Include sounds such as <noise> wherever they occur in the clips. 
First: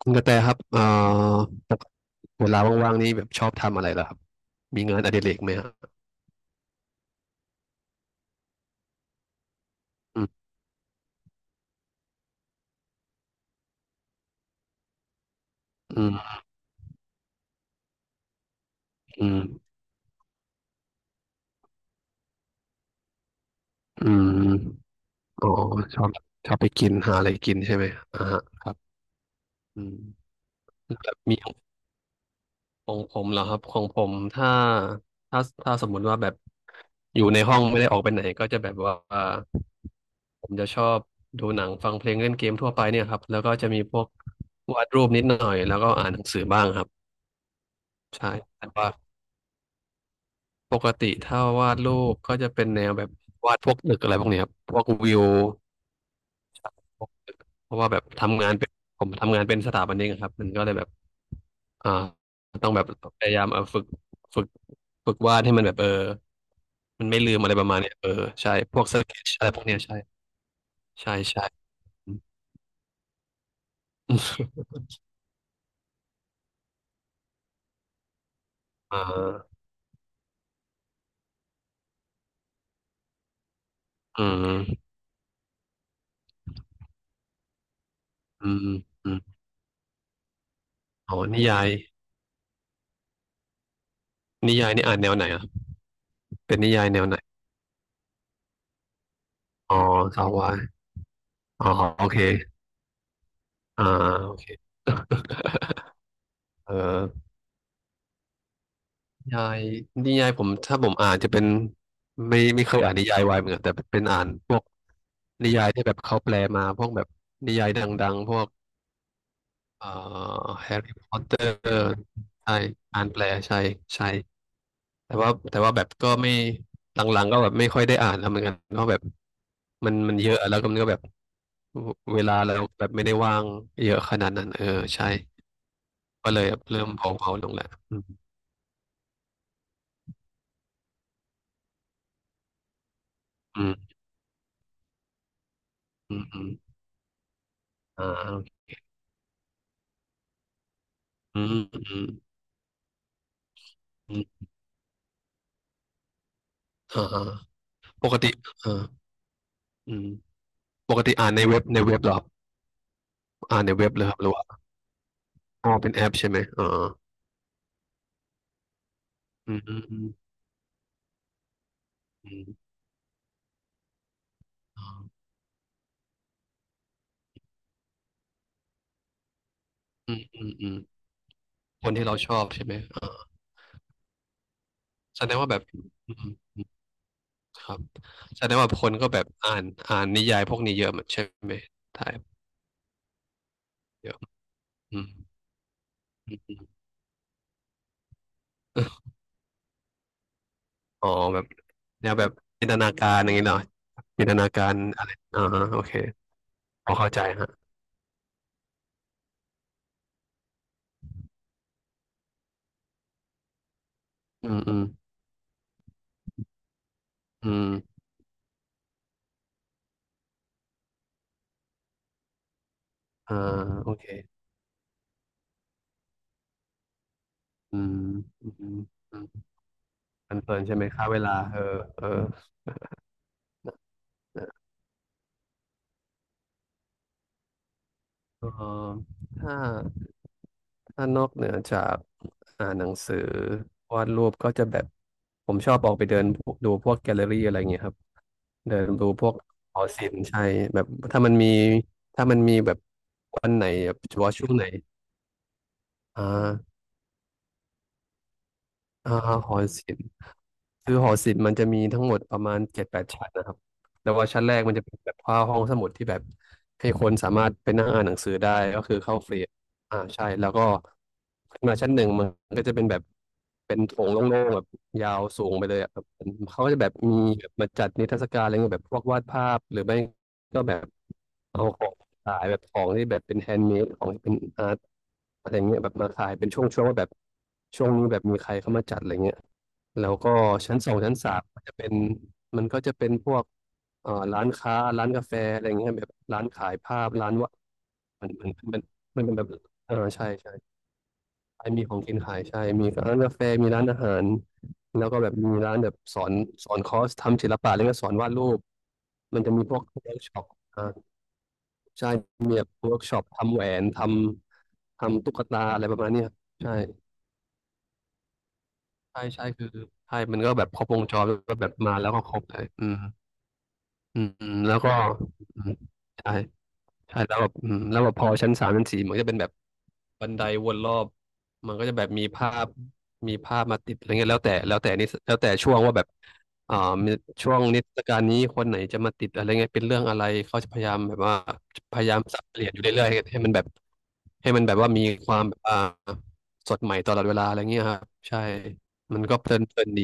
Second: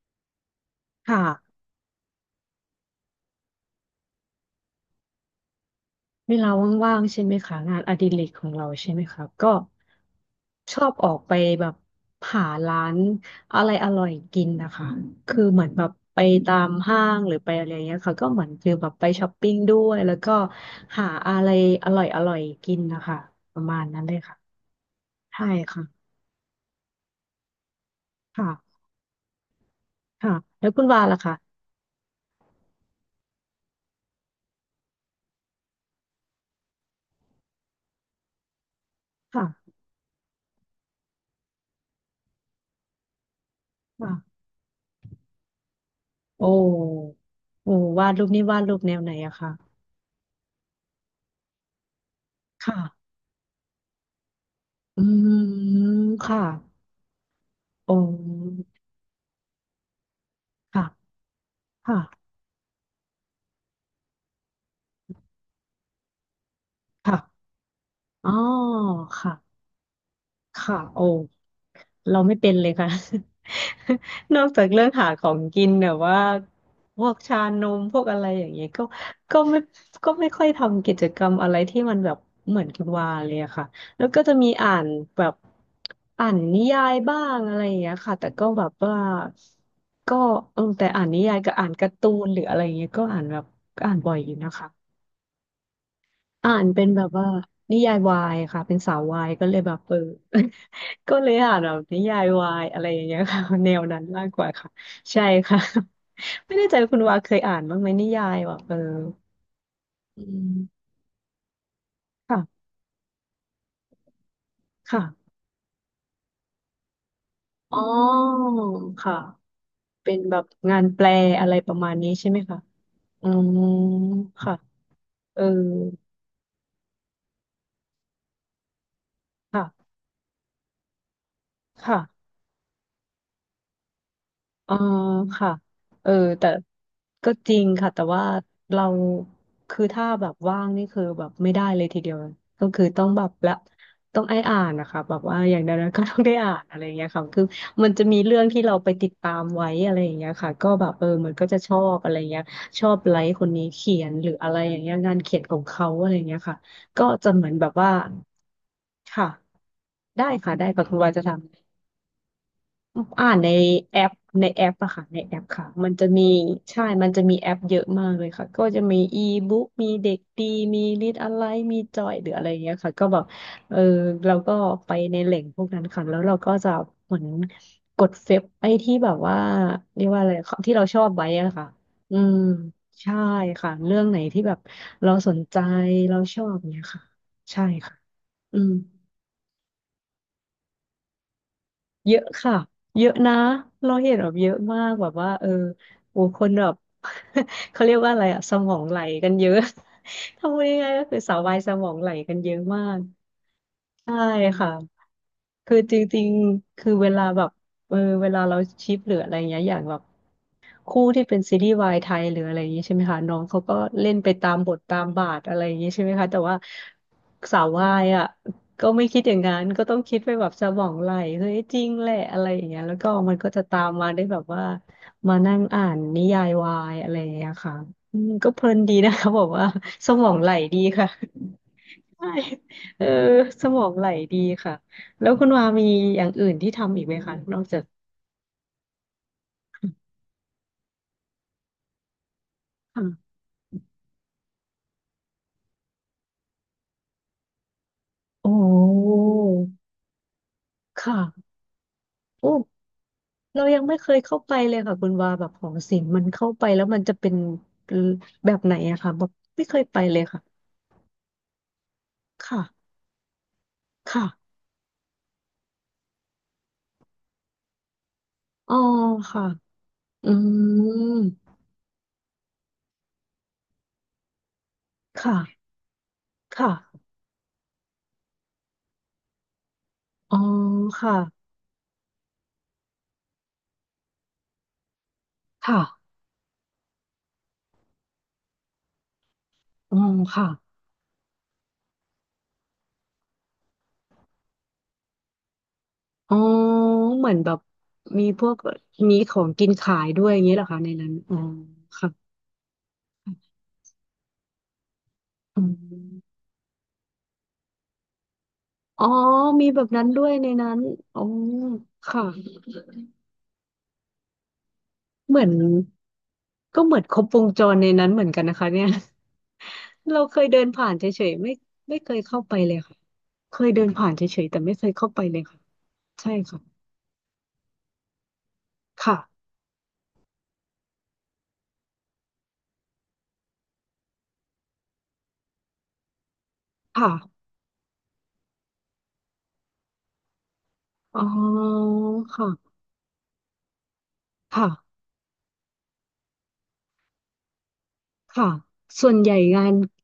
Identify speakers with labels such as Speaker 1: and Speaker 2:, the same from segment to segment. Speaker 1: คุณกระแตครับ
Speaker 2: ค่ะ
Speaker 1: ปกติเวลาว่างๆนี่แบบชอบทำอะไรเหรอครับมีงานอดิเรกไหมฮะ
Speaker 2: เวลาว่างๆใช่ไหมคะงานอดิเรกของเราใช่ไหมคะก็
Speaker 1: อืม
Speaker 2: ชอบออกไปแบบหาร้านอะไรอร่อยกินนะคะคือเหมือนแบบ
Speaker 1: อื
Speaker 2: ไป
Speaker 1: ม
Speaker 2: ตามห้างหรือไปอะไรอย่างเงี้ยค่ะก็เหมือนคือแบบไป
Speaker 1: อื
Speaker 2: ช้อป
Speaker 1: ม
Speaker 2: ปิ้งด้วยแล้วก็หาอะไรอร่อยอร่อยกินนะคะประมาณนั้น
Speaker 1: อื
Speaker 2: เลย
Speaker 1: ม
Speaker 2: ค่ะใช่
Speaker 1: อ๋อ
Speaker 2: ค่ะ
Speaker 1: ชอบชอบไปกินหาอะไรกินใช่ไหมอ่าฮะครับ
Speaker 2: ค่ะ
Speaker 1: อืม
Speaker 2: ค่ะแล้วคุณวา
Speaker 1: แบบ
Speaker 2: ล่ะคะ
Speaker 1: มีของผมเหรอครับของผมถ้าถ้าสมมุติว่าแบบอยู่ในห้องไม่ได้ออกไปไหนก็จะแบบว่า
Speaker 2: ค่ะ
Speaker 1: ผมจะชอบดูหนังฟังเพลงเล่นเกมทั่วไปเนี่ยครับแล้วก็จะมีพวก
Speaker 2: ค่ะ
Speaker 1: วาดรูปนิดหน่อยแล้วก็อ่านหนังสื
Speaker 2: โอ
Speaker 1: อบ้างครับ
Speaker 2: ้โอ้วาดรู
Speaker 1: ใช่
Speaker 2: ปนี่วาด
Speaker 1: แต่
Speaker 2: รูป
Speaker 1: ว่า
Speaker 2: แนวไหนอะคะ
Speaker 1: ปกติถ้าวาดรูปก็จะเป็นแนวแบ
Speaker 2: ค่ะ
Speaker 1: บวาดพวกตึกอะไรพวกเนี้ยครับพวก
Speaker 2: อื
Speaker 1: วิว
Speaker 2: มค่ะ
Speaker 1: พวกตึกเพราะว่า
Speaker 2: โอ้
Speaker 1: แบบทำงานเป็นผมทำงานเป็นสถาปนิกอะครับมันก็เลย
Speaker 2: ค่ะ
Speaker 1: แบบอ่า
Speaker 2: ค่ะ
Speaker 1: ต้องแบบพยายามเออฝึกฝึกวาดให้มันแบบเออมันไม่ลืม
Speaker 2: ค่ะ
Speaker 1: อะไรประมาณเนี้ยเออ
Speaker 2: อ๋อ
Speaker 1: ใช่พวกสเก็ต
Speaker 2: ค่ะ
Speaker 1: อะไรพวกเนี้ยใช่
Speaker 2: ค่ะโอ้
Speaker 1: ใช่ <laughs> อื
Speaker 2: เรา
Speaker 1: ม
Speaker 2: ไม่เป็นเลยค่ะ <laughs> นอกจากเรื่องหาของกินแบบว่าพวกชานมพวกอะไรอย่างเงี้ยก็
Speaker 1: อ่
Speaker 2: ก็
Speaker 1: า
Speaker 2: ไม่ก็ไม่ค่อยทำกิจกรรมอะไรที่มันแบบเหมือนคุณวาเลยอะค่ะแล้วก็
Speaker 1: อื
Speaker 2: จะมีอ่าน
Speaker 1: ม
Speaker 2: แบบอ่านนิยายบ้างอะไรอย่างเงี้ยค่ะแต่ก็
Speaker 1: อืม
Speaker 2: แบบว่า
Speaker 1: อืม
Speaker 2: ก็เออแต่อ่าน
Speaker 1: อ๋อ
Speaker 2: นิยาย
Speaker 1: นิ
Speaker 2: กับ
Speaker 1: ยา
Speaker 2: อ่า
Speaker 1: ย
Speaker 2: นการ์ตูนหรืออะไรอย่างเงี้ยก็อ่านแบบก็อ่านบ่อยอยู่นะ
Speaker 1: นิ
Speaker 2: คะ
Speaker 1: ยายนี่อ่านแนวไหนอ่ะ
Speaker 2: อ่า
Speaker 1: เป็น
Speaker 2: น
Speaker 1: นิ
Speaker 2: เป็
Speaker 1: ยาย
Speaker 2: น
Speaker 1: แน
Speaker 2: แบ
Speaker 1: ว
Speaker 2: บ
Speaker 1: ไหน
Speaker 2: ว่านิยายวายค่ะเป็นสาววายก็เลยแบ
Speaker 1: อ๋อ
Speaker 2: บเออ
Speaker 1: สาววาย
Speaker 2: <laughs> ก็เลยอ่าน
Speaker 1: อ๋อ
Speaker 2: แบบนิ
Speaker 1: โอ
Speaker 2: ยา
Speaker 1: เค
Speaker 2: ยวายอะไรอย่างเงี้ยค่ะ <laughs> แนว
Speaker 1: อ่า
Speaker 2: นั้นมาก
Speaker 1: โอ
Speaker 2: ก
Speaker 1: เค
Speaker 2: ว่าค่ะใช่ค่ะ <laughs> ไม่
Speaker 1: <laughs>
Speaker 2: แน่
Speaker 1: เอ่อ
Speaker 2: ใจว่าคุณวาเคยอ่านบ้างไหมนิยายแบบเออ
Speaker 1: นิยายนิ
Speaker 2: อื
Speaker 1: ยายผม
Speaker 2: ม
Speaker 1: ถ้าผมอ่านจะเป็นไม่
Speaker 2: ค่ะ
Speaker 1: เคยอ่านนิยายวายเหมือนกันแต่เป็นอ่านพวก
Speaker 2: ค่ะ
Speaker 1: นิยายที่แบบเขาแปลมาพวกแบบนิยาย
Speaker 2: อ๋อ
Speaker 1: ดังๆพวก
Speaker 2: ค่ะ
Speaker 1: เอ่อ
Speaker 2: เป็นแบบ
Speaker 1: แฮ
Speaker 2: งา
Speaker 1: ร์
Speaker 2: น
Speaker 1: รี่
Speaker 2: แป
Speaker 1: พ
Speaker 2: ล
Speaker 1: อตเตอ
Speaker 2: อะไรประมา
Speaker 1: ร์
Speaker 2: ณนี้ใช่ไหม
Speaker 1: ใช่
Speaker 2: คะ
Speaker 1: อ่านแปล
Speaker 2: อืม
Speaker 1: ใช่ใช่
Speaker 2: ค่ะ
Speaker 1: แต่ว่า
Speaker 2: เออ
Speaker 1: แต่ว่าแบบก็ไม่หลังๆก็แบบไม่ค่อยได้อ่านแล้วเหมือนกันเพราะแบบ
Speaker 2: ค่ะ
Speaker 1: มันเยอะแล้วก็มันก็แบบเว
Speaker 2: ค่ะ
Speaker 1: ลาเราแบบไม่ได้ว่างเยอะขนาดนั้นเออ
Speaker 2: อ๋อ
Speaker 1: ใช่
Speaker 2: ค่ะเออ
Speaker 1: ก็เลย
Speaker 2: แต่
Speaker 1: แบบเริ่มเ
Speaker 2: ก็
Speaker 1: ผาๆล
Speaker 2: จ
Speaker 1: ง
Speaker 2: ริ
Speaker 1: แหละ
Speaker 2: งค่ะแต่ว่าเราคือถ้าแบบว่างนี่คือแบบไม่ได้เลยทีเดียวก็คือต้องแบบละ
Speaker 1: อืม
Speaker 2: ต้องไอ้อ่านนะคะแบบว่าอย่างนั้นก็ต้
Speaker 1: อื
Speaker 2: อง
Speaker 1: ม
Speaker 2: ได้
Speaker 1: อืม
Speaker 2: อ่านอะไรอย่างเงี้ยค่ะคือมันจะ
Speaker 1: อ่
Speaker 2: มีเรื่อง
Speaker 1: า
Speaker 2: ที่เราไปติดตามไว้อะไรอย่างเงี้ยค่ะก็แบบเออมัน
Speaker 1: อื
Speaker 2: ก็
Speaker 1: ม
Speaker 2: จะชอ
Speaker 1: อื
Speaker 2: บ
Speaker 1: ม
Speaker 2: อะไรอย่างเงี้ยชอบไลค์คนนี้เขียน
Speaker 1: อื
Speaker 2: ห
Speaker 1: ม
Speaker 2: รืออะไรอย่างเงี้ยงานเขียนของเขาอะไรอย่างเงี้ยค่ะ
Speaker 1: อ่า
Speaker 2: ก็
Speaker 1: อ่า
Speaker 2: จะเหมือนแบบว่า
Speaker 1: ปกติอ่า
Speaker 2: ค่ะ
Speaker 1: อืม
Speaker 2: ได้ค่ะได้ค่ะ
Speaker 1: ป
Speaker 2: คุณ
Speaker 1: ก
Speaker 2: วา
Speaker 1: ติ
Speaker 2: จะ
Speaker 1: อ่านในเว็บ
Speaker 2: ทำ
Speaker 1: ในเว็บเหรอครับ
Speaker 2: อ่านใน
Speaker 1: อ่านในเว็บ
Speaker 2: แอ
Speaker 1: เลย
Speaker 2: ป
Speaker 1: ครับหรือว่า
Speaker 2: ในแอปอะค่ะในแอปค่ะ
Speaker 1: อ๋อ
Speaker 2: มั
Speaker 1: เป็
Speaker 2: น
Speaker 1: นแอ
Speaker 2: จะ
Speaker 1: ป
Speaker 2: มี
Speaker 1: ใช่ไหมอ่า
Speaker 2: ใช่มันจะมีแอปเยอะมากเลยค่ะก็จะมีอี
Speaker 1: อื
Speaker 2: บุ๊
Speaker 1: ม
Speaker 2: ก
Speaker 1: อืม
Speaker 2: มี
Speaker 1: อืม
Speaker 2: เด็กดีมีลิดอะไรมีจอยหรื
Speaker 1: อื
Speaker 2: ออะไรเงี้
Speaker 1: ม
Speaker 2: ยค่ะก็แบบเออเราก็ไปใน
Speaker 1: อ่า
Speaker 2: แหล่งพวกนั้นค่ะแล้วเราก็จะเหมือนกดเฟซไอ้ที่แบบว่าเรียก
Speaker 1: อื
Speaker 2: ว่า
Speaker 1: ม
Speaker 2: อะไร
Speaker 1: อืมอื
Speaker 2: ที่
Speaker 1: ม
Speaker 2: เราชอบไว้อะค่ะ
Speaker 1: คนที่
Speaker 2: อื
Speaker 1: เราช
Speaker 2: ม
Speaker 1: อบใช่ไหมอ่า
Speaker 2: ใช่ค่ะเรื่องไหนที่แบบเรา
Speaker 1: แส
Speaker 2: ส
Speaker 1: ดง
Speaker 2: น
Speaker 1: ว่า
Speaker 2: ใจ
Speaker 1: แบบอื
Speaker 2: เรา
Speaker 1: ม
Speaker 2: ชอบเนี้ยค่ะ
Speaker 1: ค
Speaker 2: ใช่
Speaker 1: รับ
Speaker 2: ค่ะ
Speaker 1: แสด
Speaker 2: อื
Speaker 1: งว่า
Speaker 2: ม
Speaker 1: คนก็แบบอ่านนิยายพวกนี้เยอะเหมือนใช่ไหมถ่า
Speaker 2: เย
Speaker 1: ย
Speaker 2: อะค่ะเยอะนะเรา
Speaker 1: เย
Speaker 2: เห็น
Speaker 1: อะ
Speaker 2: แบบเยอะมาก
Speaker 1: อื
Speaker 2: แบ
Speaker 1: ม
Speaker 2: บว่าเออโอ้
Speaker 1: อื
Speaker 2: ค
Speaker 1: ม
Speaker 2: น
Speaker 1: อื
Speaker 2: แบบ
Speaker 1: ม
Speaker 2: <laughs> เขาเรียกว่าอะไรอะสมองไหลกันเยอะ <laughs> ทำยังไงก็
Speaker 1: อ๋อ
Speaker 2: คือสาว
Speaker 1: แบบ
Speaker 2: วายสมองไห
Speaker 1: แน
Speaker 2: ล
Speaker 1: วแบบ
Speaker 2: กันเยอะ
Speaker 1: จินต
Speaker 2: มา
Speaker 1: นา
Speaker 2: ก
Speaker 1: การอย่างนี้เนาะ
Speaker 2: ใช่
Speaker 1: จินตนากา
Speaker 2: ค่ะ
Speaker 1: รอะไรอ่า
Speaker 2: คือ
Speaker 1: โอเค
Speaker 2: จริงๆ
Speaker 1: พ
Speaker 2: คือ
Speaker 1: อ
Speaker 2: เว
Speaker 1: เข้าใจ
Speaker 2: ลาแบ
Speaker 1: ฮะ
Speaker 2: บเออเวลาเราชิปหรืออะไรเงี้ยอย่างแบบ คู่ที่เป็นซีรีส์วายไทยหรืออะไรอย่างนี้ใช่ไหมคะน้องเขาก็เล่นไป
Speaker 1: อื
Speaker 2: ตาม
Speaker 1: ม
Speaker 2: บ
Speaker 1: อื
Speaker 2: ท
Speaker 1: ม
Speaker 2: ตามบาทอะไรอย่างนี้ใช่ไหมคะแต่ว่า
Speaker 1: อื
Speaker 2: สาว
Speaker 1: ม
Speaker 2: วายอ่ะก็ไม่คิดอย่างนั้นก็ต้องคิดไปแบบสมองไหลเฮ้ยจริงแหละอะไรอย่างเงี้ยแล้วก็มั
Speaker 1: อ่า
Speaker 2: นก็จะตา
Speaker 1: โอ
Speaker 2: ม
Speaker 1: เค
Speaker 2: มาได้แบบว่ามานั่งอ่านนิยายวายอะไรอย่างเงี้ยค่ะ
Speaker 1: อืม
Speaker 2: อืม
Speaker 1: อื
Speaker 2: ก็
Speaker 1: ม
Speaker 2: เพลินดีนะ
Speaker 1: อื
Speaker 2: คะบอ
Speaker 1: ม
Speaker 2: กว่าสม
Speaker 1: เ
Speaker 2: องไห
Speaker 1: พ
Speaker 2: ล
Speaker 1: ลินๆใช่
Speaker 2: ดี
Speaker 1: ไหมค่า
Speaker 2: ค่ะ
Speaker 1: เวลาเออเออ
Speaker 2: ใช่เออสมองไหลดีค่ะแล้วคุณวามีอย่างอื่นที่ทำอีกไหมคะนอกจาก
Speaker 1: เออถ้า
Speaker 2: <laughs>
Speaker 1: ถ้านอกเหนือจากอ่านหนังสือ
Speaker 2: ค่ะ
Speaker 1: วาดรูปก็จะแบบ ผมชอบออกไปเดินดูพวกแกลเลอรี่อะไรเงี้ยครับ
Speaker 2: โอ้
Speaker 1: เดินดูพวกหอศิลป์ใช่แบบถ้ามัน
Speaker 2: ค่ะ
Speaker 1: มี ถ้ามัน
Speaker 2: โอ้
Speaker 1: มีแบบวันไห
Speaker 2: เรา
Speaker 1: น
Speaker 2: ยัง
Speaker 1: แบ
Speaker 2: ไม่
Speaker 1: บ
Speaker 2: เค
Speaker 1: เฉ
Speaker 2: ย
Speaker 1: พาะ
Speaker 2: เข้า
Speaker 1: ช่ว
Speaker 2: ไป
Speaker 1: งไหน
Speaker 2: เลยค่ะคุณวาแบบหอศิลป์มัน
Speaker 1: อ่า
Speaker 2: เข้าไปแล้วมันจะเป็นแบบไหนอะค่ะ
Speaker 1: อ่า
Speaker 2: แบบ
Speaker 1: หอ
Speaker 2: ไม่เคย
Speaker 1: ศิ
Speaker 2: ไป
Speaker 1: ลป์
Speaker 2: เลยค่ะ
Speaker 1: คือหอศิลป์มันจะมีทั้งหมดประมาณเจ็ด
Speaker 2: ค่ะ
Speaker 1: แปดชั้นนะครับแต่ว่าชั้นแร
Speaker 2: ค่ะ
Speaker 1: กมันจะเป็นแบบว่าห้องสมุดที่แบบให้คนสามารถไปนั่งอ่านหนังสือได้
Speaker 2: อ๋อ
Speaker 1: ก็คือเข้าฟรี
Speaker 2: ค่ะ
Speaker 1: อ่าใช่
Speaker 2: อื
Speaker 1: แล้วก็
Speaker 2: ม
Speaker 1: ขึ้นมาชั้นหนึ่งมันก็จะเป็นแบบเป็นโถงโล่งๆแบบยาวสูงไป
Speaker 2: ค่ะ
Speaker 1: เลยอะครับ
Speaker 2: ค
Speaker 1: เขาก็จะแบบ
Speaker 2: ่ะ
Speaker 1: มีแบบมาจัดนิทรรศการอะไรเงี้ยแบบพวกวาดภาพหรือไม่
Speaker 2: อ๋อ
Speaker 1: ก็แบบ
Speaker 2: ค่ะ
Speaker 1: เอาของ ขายแบบของที่แบบเป็นแฮนด์เมดของที่เป็นอาร์ตอะไรเงี้
Speaker 2: ค่ะ
Speaker 1: ยแบบมาขายเป็นช่วงๆว่าแบบช่วงนี้แบบมีใครเข้ามาจัดอะไรเงี้ย
Speaker 2: อ๋อ
Speaker 1: แล้วก็
Speaker 2: ค่ะ
Speaker 1: ชั้นสองชั้นสามมันจะเป็นมันก็จะเป็นพวกร้านค้าร้านกาแฟอะไรเงี้ยแบบ
Speaker 2: อ๋อ
Speaker 1: ร้านขายภาพ
Speaker 2: เห
Speaker 1: ร้า
Speaker 2: มื
Speaker 1: น
Speaker 2: อนแบ
Speaker 1: วะ
Speaker 2: บมี
Speaker 1: มัน
Speaker 2: พ
Speaker 1: มั
Speaker 2: ว
Speaker 1: น
Speaker 2: ก
Speaker 1: มัน
Speaker 2: มี
Speaker 1: มัน
Speaker 2: ข
Speaker 1: เป็น
Speaker 2: อ
Speaker 1: แบ
Speaker 2: ง
Speaker 1: บ
Speaker 2: กิน
Speaker 1: เออ
Speaker 2: ขายด้
Speaker 1: ใช่
Speaker 2: วยอย่างนี้เหรอ
Speaker 1: ใช่
Speaker 2: คะในนั้นอ๋อ
Speaker 1: ใช่มีของ
Speaker 2: ค่ะ
Speaker 1: กินขายใช่มีร้านกาแฟมีร้านอาหารแล้วก็แบบมี
Speaker 2: อื
Speaker 1: ร้านแบบสอน
Speaker 2: ม
Speaker 1: สอนคอร์สทำศิลปะแล้วก็สอนวาดรูป
Speaker 2: อ๋อ
Speaker 1: มันจะมี
Speaker 2: มี
Speaker 1: พ
Speaker 2: แบ
Speaker 1: วก
Speaker 2: บนั้น
Speaker 1: เวิร์
Speaker 2: ด้
Speaker 1: ก
Speaker 2: วย
Speaker 1: ช็อป
Speaker 2: ในนั้นอ๋อ
Speaker 1: ใช่
Speaker 2: ค่ะ
Speaker 1: มีแบบเวิร์กช็อปทำแหวนทำตุ๊
Speaker 2: เห
Speaker 1: ก
Speaker 2: มือน
Speaker 1: ตาอะไรประมาณเนี้ยครับใช่
Speaker 2: ก็เหมือนครบวงจรในนั้นเหมือนกันนะคะเนี่ย
Speaker 1: ใช่ใช่คือ
Speaker 2: <laughs> เรา
Speaker 1: ใช่
Speaker 2: เค
Speaker 1: มัน
Speaker 2: ย
Speaker 1: ก็
Speaker 2: เดิ
Speaker 1: แบ
Speaker 2: น
Speaker 1: บครบ
Speaker 2: ผ่าน
Speaker 1: ว
Speaker 2: เฉ
Speaker 1: งจร
Speaker 2: ย
Speaker 1: แล้
Speaker 2: ๆไม่
Speaker 1: วแบบมา
Speaker 2: ไม่เค
Speaker 1: แล้ว
Speaker 2: ย
Speaker 1: ก็คร
Speaker 2: เข้า
Speaker 1: บ
Speaker 2: ไป
Speaker 1: เลย
Speaker 2: เลย
Speaker 1: อืม
Speaker 2: ค่ะเคยเดินผ่าน
Speaker 1: อื
Speaker 2: เฉ
Speaker 1: ม
Speaker 2: ยๆแต่ไม่
Speaker 1: แล้ว
Speaker 2: เคย
Speaker 1: ก็
Speaker 2: เข้าไปเลยค่ะ
Speaker 1: อืม
Speaker 2: ใช่
Speaker 1: ใช่
Speaker 2: ค่ะ
Speaker 1: ใช่ แล้วแบบอืมแล้วแบบพอชั้นสามชั้นสี่มัน
Speaker 2: ค่ะ
Speaker 1: ก็จะเป็นแบบ บันไดวนรอบมันก็จะแบบมีภาพมีภาพมาติดอะไรเงี้ยแล้วแต่ช่วงว่าแบบอ่า
Speaker 2: ค่ะ
Speaker 1: มีช่วงนิทรรศการนี้คนไหนจะมาติดอะไรเงี้ยเป็นเรื่องอะไรเขาจะพยายามแบ
Speaker 2: อ๋
Speaker 1: บว่า
Speaker 2: อ
Speaker 1: พยายามสับเปลี่ยนอ
Speaker 2: ค่ะ
Speaker 1: ยู่เรื่อยๆให้มันแบบให้มัน
Speaker 2: ค่ะ
Speaker 1: แบบว่ามีความแบบอ่าสดใหม่ตลอดเวลาอะไรเงี้ยครับใช่
Speaker 2: ค่ะส่วน
Speaker 1: มัน
Speaker 2: ใหญ่
Speaker 1: ก็เพลิ
Speaker 2: งา
Speaker 1: นเพ
Speaker 2: น
Speaker 1: ลินดี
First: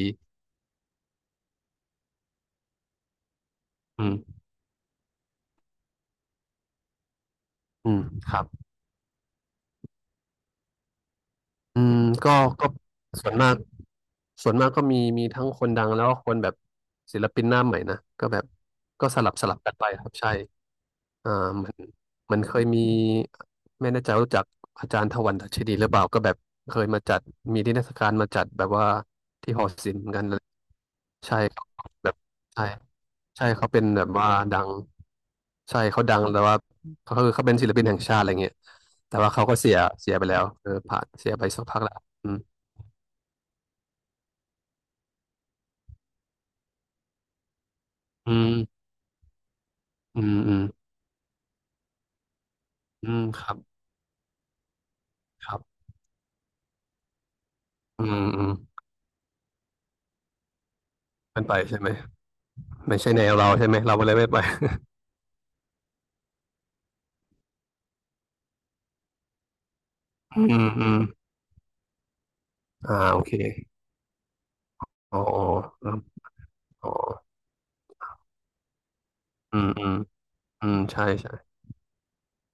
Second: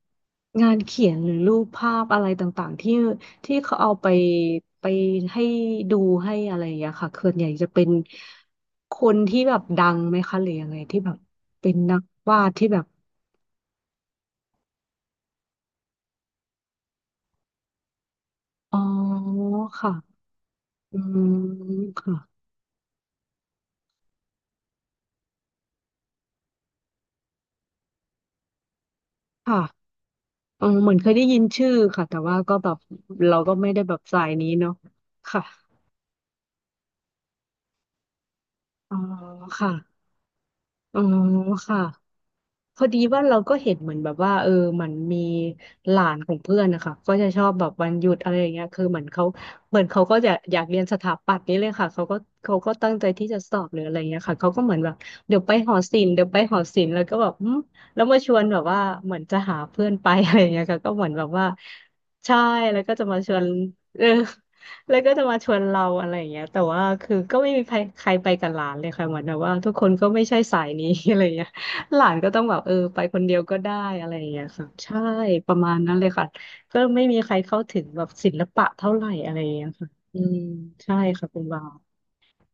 Speaker 2: งานเขียนหรือรูปภาพอะไรต่างๆที่ที่เขาเอา
Speaker 1: อื
Speaker 2: ไป
Speaker 1: ม
Speaker 2: ไปให้ดูให้อะไรอย่างเงี้ยค่ะส่วนใหญ่จะเป็น
Speaker 1: อืมครับ
Speaker 2: คนที่แบบดังไหมคะหรือยังไงที่แบบเป็น
Speaker 1: อื
Speaker 2: นั
Speaker 1: ม
Speaker 2: ก
Speaker 1: ก็
Speaker 2: วาดที่
Speaker 1: ก็
Speaker 2: แบบ
Speaker 1: ส่วนมากก็มีทั้งคนดังแล้วก็คนแบบศิลปินหน้าใหม่นะก็แบบ
Speaker 2: อ๋อ
Speaker 1: ก็สลับกันไป
Speaker 2: ค่ะ
Speaker 1: ครับใช่
Speaker 2: อืม
Speaker 1: อ่ามัน
Speaker 2: ค่ะ
Speaker 1: มันเคยมีไม่แน่ใจว่ารู้จักอาจารย์ถวันดัชนีหรือเปล่าก็แบบเคยมาจัดมีนิทรรศการมาจัดแบบว่าที่
Speaker 2: ค่ะ
Speaker 1: หอศิลป์เหมือนกันเลย
Speaker 2: เออเหมือนเคยได้
Speaker 1: ใช่
Speaker 2: ยิน
Speaker 1: ครั
Speaker 2: ชื่
Speaker 1: บ
Speaker 2: อค่ะ
Speaker 1: แบบ
Speaker 2: แต่ว่าก็
Speaker 1: ใช่
Speaker 2: แบบเรา
Speaker 1: ใช่
Speaker 2: ก็ไม่
Speaker 1: เขา
Speaker 2: ได้
Speaker 1: เป็น
Speaker 2: แบบ
Speaker 1: แบบ
Speaker 2: สา
Speaker 1: ว่า
Speaker 2: ยนี้
Speaker 1: ดัง
Speaker 2: เนาะค่ะ
Speaker 1: ใช่เขาดังแต่ว่าเขาคือเขาเป็นศิลปินแห่งชาติอะไรเงี้ย
Speaker 2: อ๋อ
Speaker 1: แต่ว่าเขาก็
Speaker 2: ค่ะ
Speaker 1: เสียไปแล้วเออ
Speaker 2: อ๋
Speaker 1: ผ่า
Speaker 2: อ
Speaker 1: นเสียไปสัก
Speaker 2: ค่ะ
Speaker 1: พักแล้ว
Speaker 2: พอดีว่าเราก็เห็นเหมือนแบบว่ามันมีหลานของเพื่อนนะคะก็จะชอบแบบวันหยุด
Speaker 1: อื
Speaker 2: อะไรอย่างเงี้ยคื
Speaker 1: ม
Speaker 2: อเหมือนเขาก็
Speaker 1: อื
Speaker 2: จะ
Speaker 1: มอื
Speaker 2: อยา
Speaker 1: ม
Speaker 2: กเรียนสถาปัตย์นี่เลยค่ะเขาก็ตั้งใจ
Speaker 1: อืม
Speaker 2: ที่จะ
Speaker 1: ครั
Speaker 2: ส
Speaker 1: บ
Speaker 2: อบหรืออะไรเงี้ยค่ะเขาก็เหมือนแบบเดี๋ยว
Speaker 1: ค
Speaker 2: ไป
Speaker 1: รั
Speaker 2: หอ
Speaker 1: บ
Speaker 2: ศิลป์เดี๋ยวไปหอศิลป์แล้วก็แบบแล้
Speaker 1: อื
Speaker 2: วมา
Speaker 1: ม
Speaker 2: ชว
Speaker 1: อื
Speaker 2: น
Speaker 1: ม
Speaker 2: แบบว่าเหมือนจะหาเพื่อนไป <laughs> อะไรเงี้ยค่ะก็เหมือนแบบ
Speaker 1: เป็
Speaker 2: ว่า
Speaker 1: นไปใช่ไหม
Speaker 2: ใช่แล้วก็
Speaker 1: ไม่
Speaker 2: จะ
Speaker 1: ใช่
Speaker 2: มา
Speaker 1: แน
Speaker 2: ช
Speaker 1: ว
Speaker 2: วน
Speaker 1: เราใช่ไหมเรา
Speaker 2: เอ
Speaker 1: ก็
Speaker 2: อ
Speaker 1: เลยไม่ไป
Speaker 2: <laughs> แล้วก็จะมาชวนเราอะไรอย่างเงี้ยแต่ว่าคือก็ไม่มีใครใครไปกับหลานเลยค่ะเหมือนแบบว่าทุกคนก็ไม่
Speaker 1: <laughs>
Speaker 2: ใช่
Speaker 1: อื
Speaker 2: สา
Speaker 1: ม
Speaker 2: ย
Speaker 1: อื
Speaker 2: นี้ <laughs>
Speaker 1: ม
Speaker 2: อะไรเงี้ย หลานก็ต้องแบบไปค
Speaker 1: โอ
Speaker 2: น
Speaker 1: เค
Speaker 2: เดียวก็ได้อะไรอย่างเงี้ยค่ะใช่
Speaker 1: อ๋ออ๋อ
Speaker 2: ประมาณ
Speaker 1: ค
Speaker 2: นั้นเลยค่ะก็
Speaker 1: อ๋อ
Speaker 2: ไม่มีใครเข้าถึงแบบศิลปะเท่าไหร่อะไรอย่าง
Speaker 1: อื
Speaker 2: เงี้
Speaker 1: ม
Speaker 2: ย
Speaker 1: อื
Speaker 2: ค่ะ
Speaker 1: ม
Speaker 2: อืม
Speaker 1: อืม
Speaker 2: ใช่
Speaker 1: ใช่
Speaker 2: ค่ะ
Speaker 1: ใช่
Speaker 2: คุณบาว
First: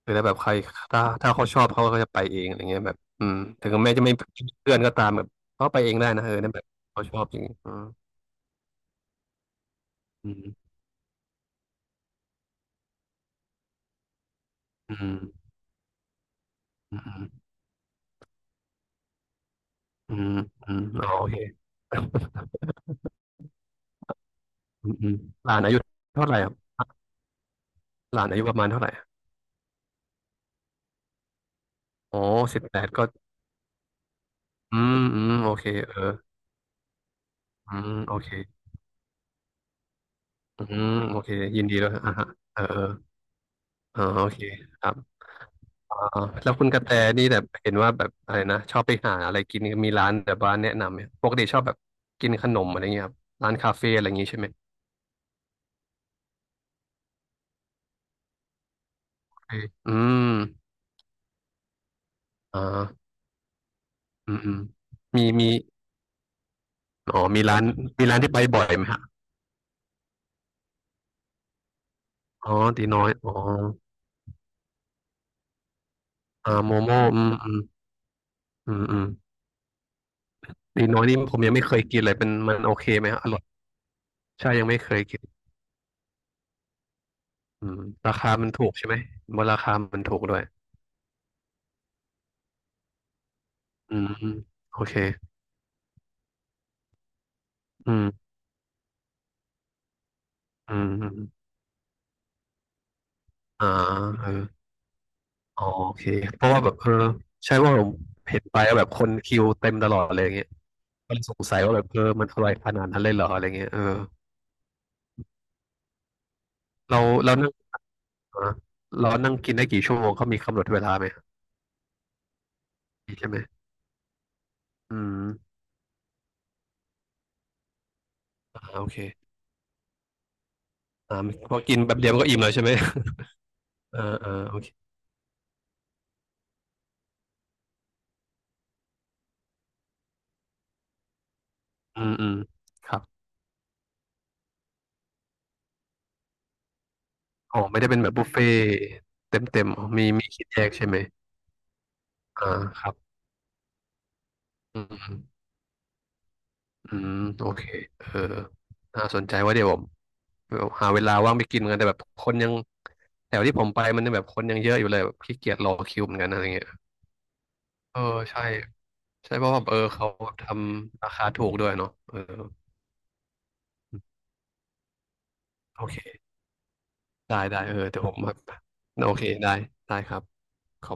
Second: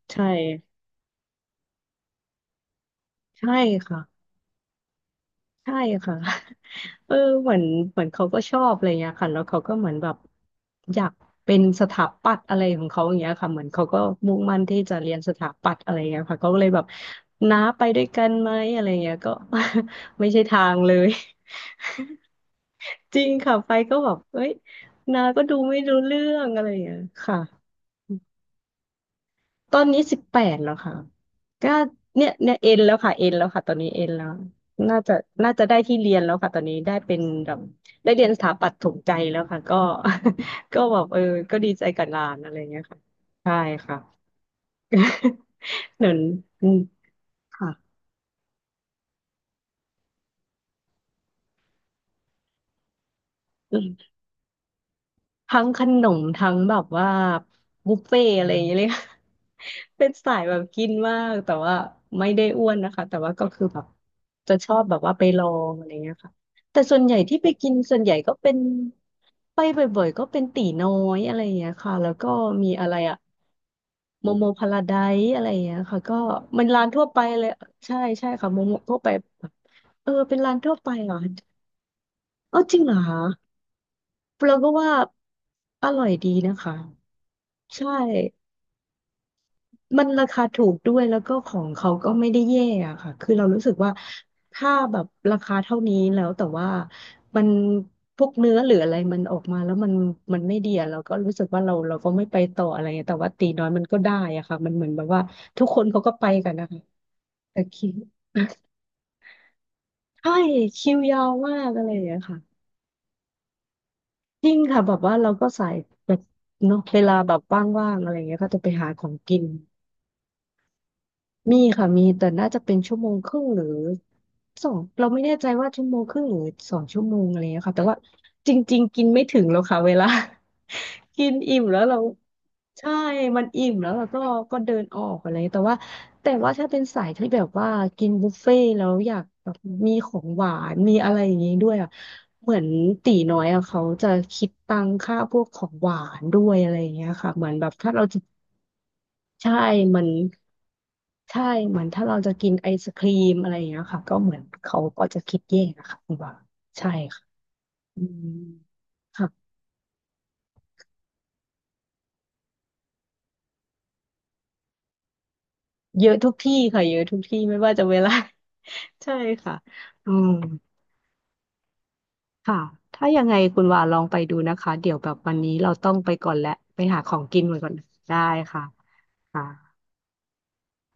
Speaker 1: คือ
Speaker 2: ใช่
Speaker 1: ถ้าแบบใครถ้าเขาชอบเขาก็จะไปเองอะไรเงี้ยแบบอืม
Speaker 2: ใช่
Speaker 1: ถึงแม้จะไม่ม
Speaker 2: ค่ะ
Speaker 1: ีเพื่อนก็ตามแบบเขา
Speaker 2: ใช่
Speaker 1: ไปเองได้
Speaker 2: ค่ะ
Speaker 1: นะเออนั่นแบ
Speaker 2: <laughs>
Speaker 1: บเขา
Speaker 2: เอ
Speaker 1: ช
Speaker 2: อ
Speaker 1: อบจริง
Speaker 2: เหมือน
Speaker 1: อืม
Speaker 2: เขาก็ชอบอะไรเงี้ยค่ะแล้วเขาก็เหมือนแบบ
Speaker 1: อ
Speaker 2: อยากเป็นสถาปัตย์อะไรของเขาอย่างเงี้ยค่ะเหมือนเขาก็มุ่งมั่นที่
Speaker 1: ื
Speaker 2: จะเรียน
Speaker 1: ม
Speaker 2: สถาปัตย์อะไรเงี้ยค่ะเขาก็เลยแบบ
Speaker 1: อืม
Speaker 2: น้าไปด้วยกันไหมอะไรเงี้ยก็
Speaker 1: อื
Speaker 2: <laughs> ไม่
Speaker 1: ม
Speaker 2: ใช่ทา
Speaker 1: อื
Speaker 2: ง
Speaker 1: ม
Speaker 2: เล
Speaker 1: อืมอ๋อ
Speaker 2: ย
Speaker 1: โอเค
Speaker 2: จริงค่ะไปก็แบบเอ้ย
Speaker 1: อืมอืม
Speaker 2: นาก็
Speaker 1: ห
Speaker 2: ดู
Speaker 1: ลานอา
Speaker 2: ไม่
Speaker 1: ยุ
Speaker 2: รู้เรื่
Speaker 1: เท่าไห
Speaker 2: อ
Speaker 1: ร่ค
Speaker 2: ง
Speaker 1: รั
Speaker 2: อะไรอย่าง
Speaker 1: บ
Speaker 2: เงี้ยค่ะ
Speaker 1: หลานอายุประมาณเท่าไหร่
Speaker 2: ตอนนี้18แล้วค่ะก็
Speaker 1: อ๋อ
Speaker 2: เนี่ย
Speaker 1: สิบ
Speaker 2: เอ็
Speaker 1: แป
Speaker 2: น
Speaker 1: ด
Speaker 2: แล้ว
Speaker 1: ก็
Speaker 2: ค่ะตอนนี้เอ็นแล้ว
Speaker 1: อืม
Speaker 2: น่าจะ
Speaker 1: อืมโอ
Speaker 2: น่าจะ
Speaker 1: เค
Speaker 2: ได้
Speaker 1: เอ
Speaker 2: ที่
Speaker 1: อ
Speaker 2: เรียนแล้วค่ะตอนนี้ได้เป็นแบบ
Speaker 1: อืม
Speaker 2: ได้
Speaker 1: โอ
Speaker 2: เรีย
Speaker 1: เค
Speaker 2: นสถาปัตย์ถูกใจแล้วค่ะก็
Speaker 1: อื
Speaker 2: <laughs> ก็
Speaker 1: ม
Speaker 2: แบบ
Speaker 1: โอเค
Speaker 2: ก็
Speaker 1: ยิน
Speaker 2: ดี
Speaker 1: ดี
Speaker 2: ใจ
Speaker 1: ด้วย
Speaker 2: กับ
Speaker 1: อ่ะ
Speaker 2: หลา
Speaker 1: ฮะ
Speaker 2: นอะไร
Speaker 1: เออ
Speaker 2: เงี้ยค่ะใช่ค่ะ
Speaker 1: เอออ๋อโอเคครับอ๋
Speaker 2: <laughs>
Speaker 1: อ
Speaker 2: เหมือน
Speaker 1: แล้วคุ
Speaker 2: อื
Speaker 1: ณก
Speaker 2: ม
Speaker 1: ระแตนี่แบบ
Speaker 2: ค่ะ
Speaker 1: เห็นว่าแบบอะไรนะชอบไปหาอะไรกินมีร้านแบบบ้านแนะนำไหมปกติชอบแบบกินขนมอะไรเงี้ยครับร้านคาเฟ่อะไรอย่างงี้ใช่ไหม
Speaker 2: ทั้งขนมทั้งแบบว่าบุฟเฟ่อะไรอย่างเงี้ยเลย
Speaker 1: โอเคอื
Speaker 2: <laughs> เป็น
Speaker 1: ม
Speaker 2: สายแบบกินมากแต่ว่าไม่ได้
Speaker 1: อ่
Speaker 2: อ้วนนะคะ
Speaker 1: า
Speaker 2: แต่ว่าก็คือแบบ
Speaker 1: อืมอื
Speaker 2: จะ
Speaker 1: ม
Speaker 2: ชอบแบบว่า
Speaker 1: มี
Speaker 2: ไปล
Speaker 1: มี
Speaker 2: องอะไรเงี้ยค่ะแต่ส่วนใหญ่
Speaker 1: อ๋อ
Speaker 2: ที่
Speaker 1: มี
Speaker 2: ไป
Speaker 1: ร้าน
Speaker 2: กินส่วน
Speaker 1: มี
Speaker 2: ใหญ่
Speaker 1: ร้าน
Speaker 2: ก็
Speaker 1: ที่ไป
Speaker 2: เป็น
Speaker 1: บ่อยไหมฮะ
Speaker 2: ไปบ่อยๆก็เป็นตีน้อยอะไรอย่างเงี้ยค่ะแล้วก็
Speaker 1: อ๋อ
Speaker 2: มี
Speaker 1: ตี
Speaker 2: อะไร
Speaker 1: น้อย
Speaker 2: อะ
Speaker 1: อ๋อ
Speaker 2: โมโมพาราไดซ์อะไรอย่างเงี้ยค่ะก็มัน
Speaker 1: โม
Speaker 2: ร้าน
Speaker 1: โม่
Speaker 2: ทั่วไป
Speaker 1: อืม
Speaker 2: เล
Speaker 1: อื
Speaker 2: ย
Speaker 1: ม
Speaker 2: ใช่ใช่ค่ะโม
Speaker 1: อื
Speaker 2: โม
Speaker 1: ม
Speaker 2: ทั่
Speaker 1: อื
Speaker 2: ว
Speaker 1: ม
Speaker 2: ไปแบบเป็นร้านทั่ว
Speaker 1: ตี
Speaker 2: ไป
Speaker 1: น้อย
Speaker 2: เหรอ
Speaker 1: นี่ผมยังไม่เคยกินเลยเป็นมันโอ
Speaker 2: จริง
Speaker 1: เค
Speaker 2: เหรอ
Speaker 1: ไหม
Speaker 2: คะ
Speaker 1: ฮะอร่อยใช่
Speaker 2: เรา
Speaker 1: ยั
Speaker 2: ก็
Speaker 1: งไม่เค
Speaker 2: ว่า
Speaker 1: ย
Speaker 2: อร่อยดีนะคะ
Speaker 1: อืม
Speaker 2: ใช่
Speaker 1: ราคามันถูกใช่ไหมบนราคามัน
Speaker 2: มัน
Speaker 1: ถูก
Speaker 2: รา
Speaker 1: ด้ว
Speaker 2: คา
Speaker 1: ย
Speaker 2: ถูกด้วยแล้วก็ของเขาก็ไม่ได้แย่อะค่ะคือเรารู้สึกว่า
Speaker 1: อืม
Speaker 2: ถ้า
Speaker 1: โอเค
Speaker 2: แบบราคาเท่านี้แล้วแต่ว่ามัน
Speaker 1: อื
Speaker 2: พว
Speaker 1: ม
Speaker 2: กเนื้อหรืออะไรมันออกมาแล้วมันไม่ดี
Speaker 1: อืม
Speaker 2: อะเรา
Speaker 1: อ
Speaker 2: ก็
Speaker 1: ม
Speaker 2: รู้สึกว่าเราก็ไม่ไปต่ออะไรเงี้ยแต่ว่าตีน้อ
Speaker 1: อ่า
Speaker 2: ยมันก็ได้
Speaker 1: เออ
Speaker 2: อะค่ะมันเหมือนแบบว่า
Speaker 1: อ๋
Speaker 2: ทุ
Speaker 1: อ
Speaker 2: กคน
Speaker 1: โอ
Speaker 2: เขา
Speaker 1: เค
Speaker 2: ก็ไป
Speaker 1: เพ
Speaker 2: กั
Speaker 1: ราะ
Speaker 2: น
Speaker 1: ว่า
Speaker 2: นะ
Speaker 1: แบบ
Speaker 2: คะ
Speaker 1: เออใช่
Speaker 2: แต่
Speaker 1: ว่าผ
Speaker 2: คิ
Speaker 1: ม
Speaker 2: ว
Speaker 1: เห็น
Speaker 2: <laughs>
Speaker 1: ไปแล้วแบบคนคิวเต็มตลอดอะไรอ
Speaker 2: ใช่
Speaker 1: ย่างเงี้ย
Speaker 2: คิว
Speaker 1: ก็
Speaker 2: ยา
Speaker 1: เลย
Speaker 2: ว
Speaker 1: สง
Speaker 2: มา
Speaker 1: สัย
Speaker 2: ก
Speaker 1: ว่าแบ
Speaker 2: อะ
Speaker 1: บ
Speaker 2: ไรอ
Speaker 1: เอ
Speaker 2: ย่า
Speaker 1: อ
Speaker 2: งเงี้ย
Speaker 1: มันอร่อย
Speaker 2: ค่ะ
Speaker 1: ขนาดนั้นเลยเหรออะไรเงี้ยเออ
Speaker 2: จริงค่ะแบบว่าเราก็สายแบบเนาะเว
Speaker 1: เรา
Speaker 2: ลาแบ
Speaker 1: เรา
Speaker 2: บ
Speaker 1: นั่ง
Speaker 2: ว่างๆอะไรอย่างเงี้ย
Speaker 1: อ่า
Speaker 2: ก็จะไปหาขอ
Speaker 1: เรา
Speaker 2: ง
Speaker 1: นั่ง
Speaker 2: กิน
Speaker 1: กินได้กี่ชั่วโมงเขามีกำหนดเวลาไหม
Speaker 2: มีค่ะมีแต่น่าจะเป็นชั่วโม
Speaker 1: มี
Speaker 2: งค
Speaker 1: ใช่ไหม
Speaker 2: รึ่งหรือสอง
Speaker 1: อื
Speaker 2: เรา
Speaker 1: ม
Speaker 2: ไม่แน่ใจว่าชั่วโมงครึ่งหรือสองชั่วโมงอะไรอย่างเงี้ยค่ะแต่ว่าจริง
Speaker 1: โอ
Speaker 2: ๆ
Speaker 1: เค
Speaker 2: กินไม่ถึงแล้วค่ะเวลา <laughs>
Speaker 1: อ่า
Speaker 2: กิน
Speaker 1: พ
Speaker 2: อิ่
Speaker 1: อ
Speaker 2: ม
Speaker 1: กิ
Speaker 2: แล้
Speaker 1: น
Speaker 2: ว
Speaker 1: แบ
Speaker 2: เรา
Speaker 1: บเดียวมันก็อิ่มแล้วใช่ไหม
Speaker 2: ใช่มันอิ่มแล้ว
Speaker 1: เออ
Speaker 2: เราก็
Speaker 1: เออโอ
Speaker 2: ก็
Speaker 1: เค
Speaker 2: เดินออกอะไรแต่ว่าถ้าเป็นสายที่แบบว่ากินบุฟเฟ่ต์แล้วอยากแบบมีของหวานมีอะไรอย่างงี้ด้วยอ่ะ
Speaker 1: อืมอืม
Speaker 2: เหมือน
Speaker 1: ครับ
Speaker 2: ตีน้อยอ่ะเขาจะคิดตังค่าพวกของหวานด้วยอะไรอย่างเงี้ยค่ะเหมือน
Speaker 1: อ๋อ
Speaker 2: แบบ
Speaker 1: ไม่ได้
Speaker 2: ถ้า
Speaker 1: เป็น
Speaker 2: เรา
Speaker 1: แบบบุฟเฟ่เต็ม
Speaker 2: ใช่
Speaker 1: เต็ม
Speaker 2: เหมอ
Speaker 1: มี
Speaker 2: น
Speaker 1: มีคิดแยกใช่ไหม
Speaker 2: ใช่เหมือนถ้าเราจะ
Speaker 1: อ่า
Speaker 2: กินไอ
Speaker 1: ค
Speaker 2: ศ
Speaker 1: รับ
Speaker 2: ครีมอะไรอย่างเงี้ยค่ะก็เหมือนเขา
Speaker 1: อื
Speaker 2: ก็จะคิด
Speaker 1: ม
Speaker 2: แยกนะคะคุณว่าใช่
Speaker 1: อืม
Speaker 2: ค่ะ
Speaker 1: โอเค
Speaker 2: อื
Speaker 1: เออ
Speaker 2: ม
Speaker 1: น่าสน
Speaker 2: ค่ะ
Speaker 1: ใจว่าเดี๋ยวผมหาเวลาว่างไปกินกันแต่แบบคนยังแถวที่ผมไปมันแบบคนยังเยอะอยู่เลยแบบขี้เกียจรอคิว
Speaker 2: เย
Speaker 1: เห
Speaker 2: อะ
Speaker 1: มือนกั
Speaker 2: ทุ
Speaker 1: น
Speaker 2: ก
Speaker 1: อะไร
Speaker 2: ที่
Speaker 1: เงี้ย
Speaker 2: ค่ะเยอะทุกที่ไม่ว่าจะเว
Speaker 1: เออ
Speaker 2: ลา
Speaker 1: ใช่
Speaker 2: <laughs> ใช่
Speaker 1: ใช่เพราะ
Speaker 2: ค่ะ
Speaker 1: ว่าเออเขา
Speaker 2: อืม
Speaker 1: ทำราคาถูกด้วยเนาะเออ
Speaker 2: ค่ะถ้ายังไงคุณว่าลองไปดูนะคะเดี๋ยวแบบวันนี้เรา
Speaker 1: โอ
Speaker 2: ต้อง
Speaker 1: เค
Speaker 2: ไปก่อนแหละไปหาของกิ
Speaker 1: ได้
Speaker 2: น
Speaker 1: ได้
Speaker 2: ก่อ
Speaker 1: เอ
Speaker 2: น
Speaker 1: อเดี๋ยวผ
Speaker 2: ได้
Speaker 1: มมา
Speaker 2: ค่ะ
Speaker 1: โอเค
Speaker 2: ค่ะ
Speaker 1: ได้ได้ครับขอบคุณ